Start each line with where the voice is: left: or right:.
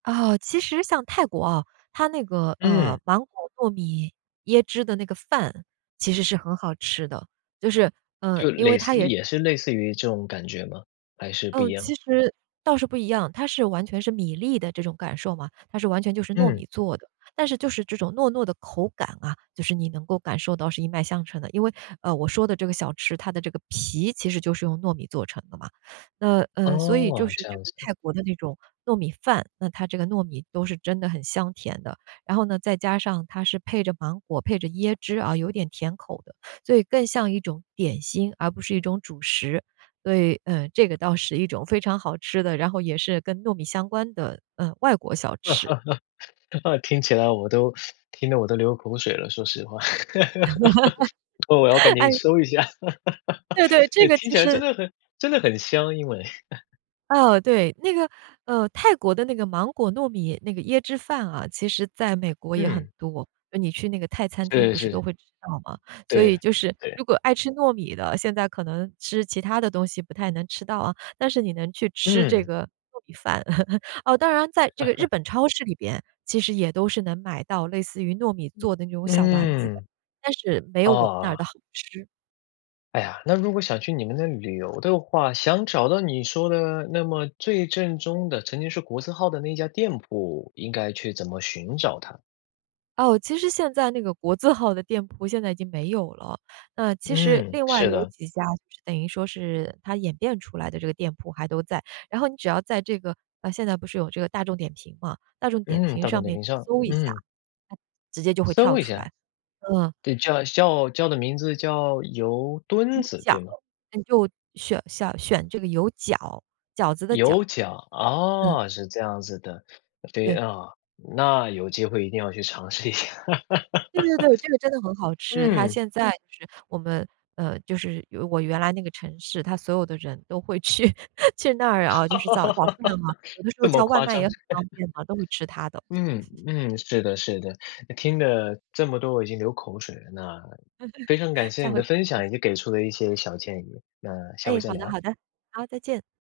right: 啊，其实像泰国啊，它那个，呃，
left: 嗯。
right: 芒果糯米椰汁的那个饭其实是很好吃的，就是，呃，
left: 就
right: 因为
left: 蕾
right: 它
left: 似
right: 也
left: 也是类似于这种感觉吗，还是不
right: 呃，
left: 一
right: 其
left: 样？
right: 实倒是不一样，它是完全是米粒的这种感受嘛，它是完全就是糯
left: 嗯。
right: 米做的。但是就是这种糯糯的口感啊，就是你能够感受到是一脉相承的。因为，呃，我说的这个小吃，它的这个皮其实就是用糯米做成的嘛。那，嗯，所以就
left: 哦，
right: 是
left: 这
right: 这
left: 样
right: 个
left: 子。
right: 泰国的那种糯米饭，那它这个糯米都是真的很香甜的。然后呢，再加上它是配着芒果、配着椰汁啊，有点甜口的，所以更像一种点心，而不是一种主食。对，嗯，这个倒是一种非常好吃的，然后也是跟糯米相关的，呃，外国小吃。
left: 那个听起来我都 听得我都流口水了，说实话，我要赶紧
right: 哎。
left: 搜一下。
right: 对对，这个
left: 听
right: 其
left: 起来真
right: 实
left: 的很真的很香，因为。
right: 哦，对，那个，呃，泰国的那个芒果糯米那个椰汁饭啊，其实在美国也很
left: 嗯。
right: 多。呃你去那个泰餐厅
left: 是
right: 不是都
left: 是。
right: 会吃到嘛，所以
left: 对
right: 就是
left: 对。
right: 如果爱吃糯米的，现在可能吃其他的东西不太能吃到啊，但是你能去吃这
left: 嗯。
right: 个糯米饭。哦，当然在这个日 本超市里边，其实也都是能买到类似于糯米做
left: 嗯，
right: 的那种小丸子的，
left: 嗯。
right: 但是没有我们那儿
left: 哦。
right: 的好吃。
left: 哎呀，那如果想去你们那旅游的话，想找到你说的那么最正宗的曾经是国字号的那一家店铺，应该去怎么寻找它？
right: 哦，其实现在那个国字号的店铺现在已经没有了，那其实
left: 嗯，
right: 另外
left: 是
right: 有
left: 的。
right: 几家，等于说是它演变出来的这个店铺还都在。然后你只要在这个啊，现在不是有这个大众点评嘛，大众点
left: 嗯，
right: 评
left: 大众
right: 上
left: 点
right: 面
left: 评
right: 去
left: 上，
right: 搜一下，
left: 嗯。
right: 直接就会跳
left: 搜一
right: 出
left: 下。
right: 来，嗯。
left: 对，叫叫叫的名字叫油墩
right: 油
left: 子，
right: 饺，
left: 对吗？
right: 你就选想选这个油饺，饺子的饺。
left: 油饺，
right: 嗯。
left: 哦，是这样子的，对
right: 对。
left: 啊。那有机会一定要去尝试一下。
right: 对对对，这个真的很好 吃，它
left: 嗯。
right: 现在是我们呃，就是我原来那个城市，它所有的人都会去去那儿啊，就是早早饭 嘛，有的时候
left: 这么
right: 叫外
left: 夸
right: 卖也
left: 张。
right: 很 方便啊，都会吃它的。
left: 嗯，嗯，是的是的。听了这么多，我已经流口水了。那非常 感谢
right: 下
left: 你
right: 回
left: 的
right: 尝
left: 分
right: 试一下。
left: 享，以及给出了一些小建议，那下回
right: 诶，
left: 再
right: 好的
left: 聊。
right: 好的，好，再见。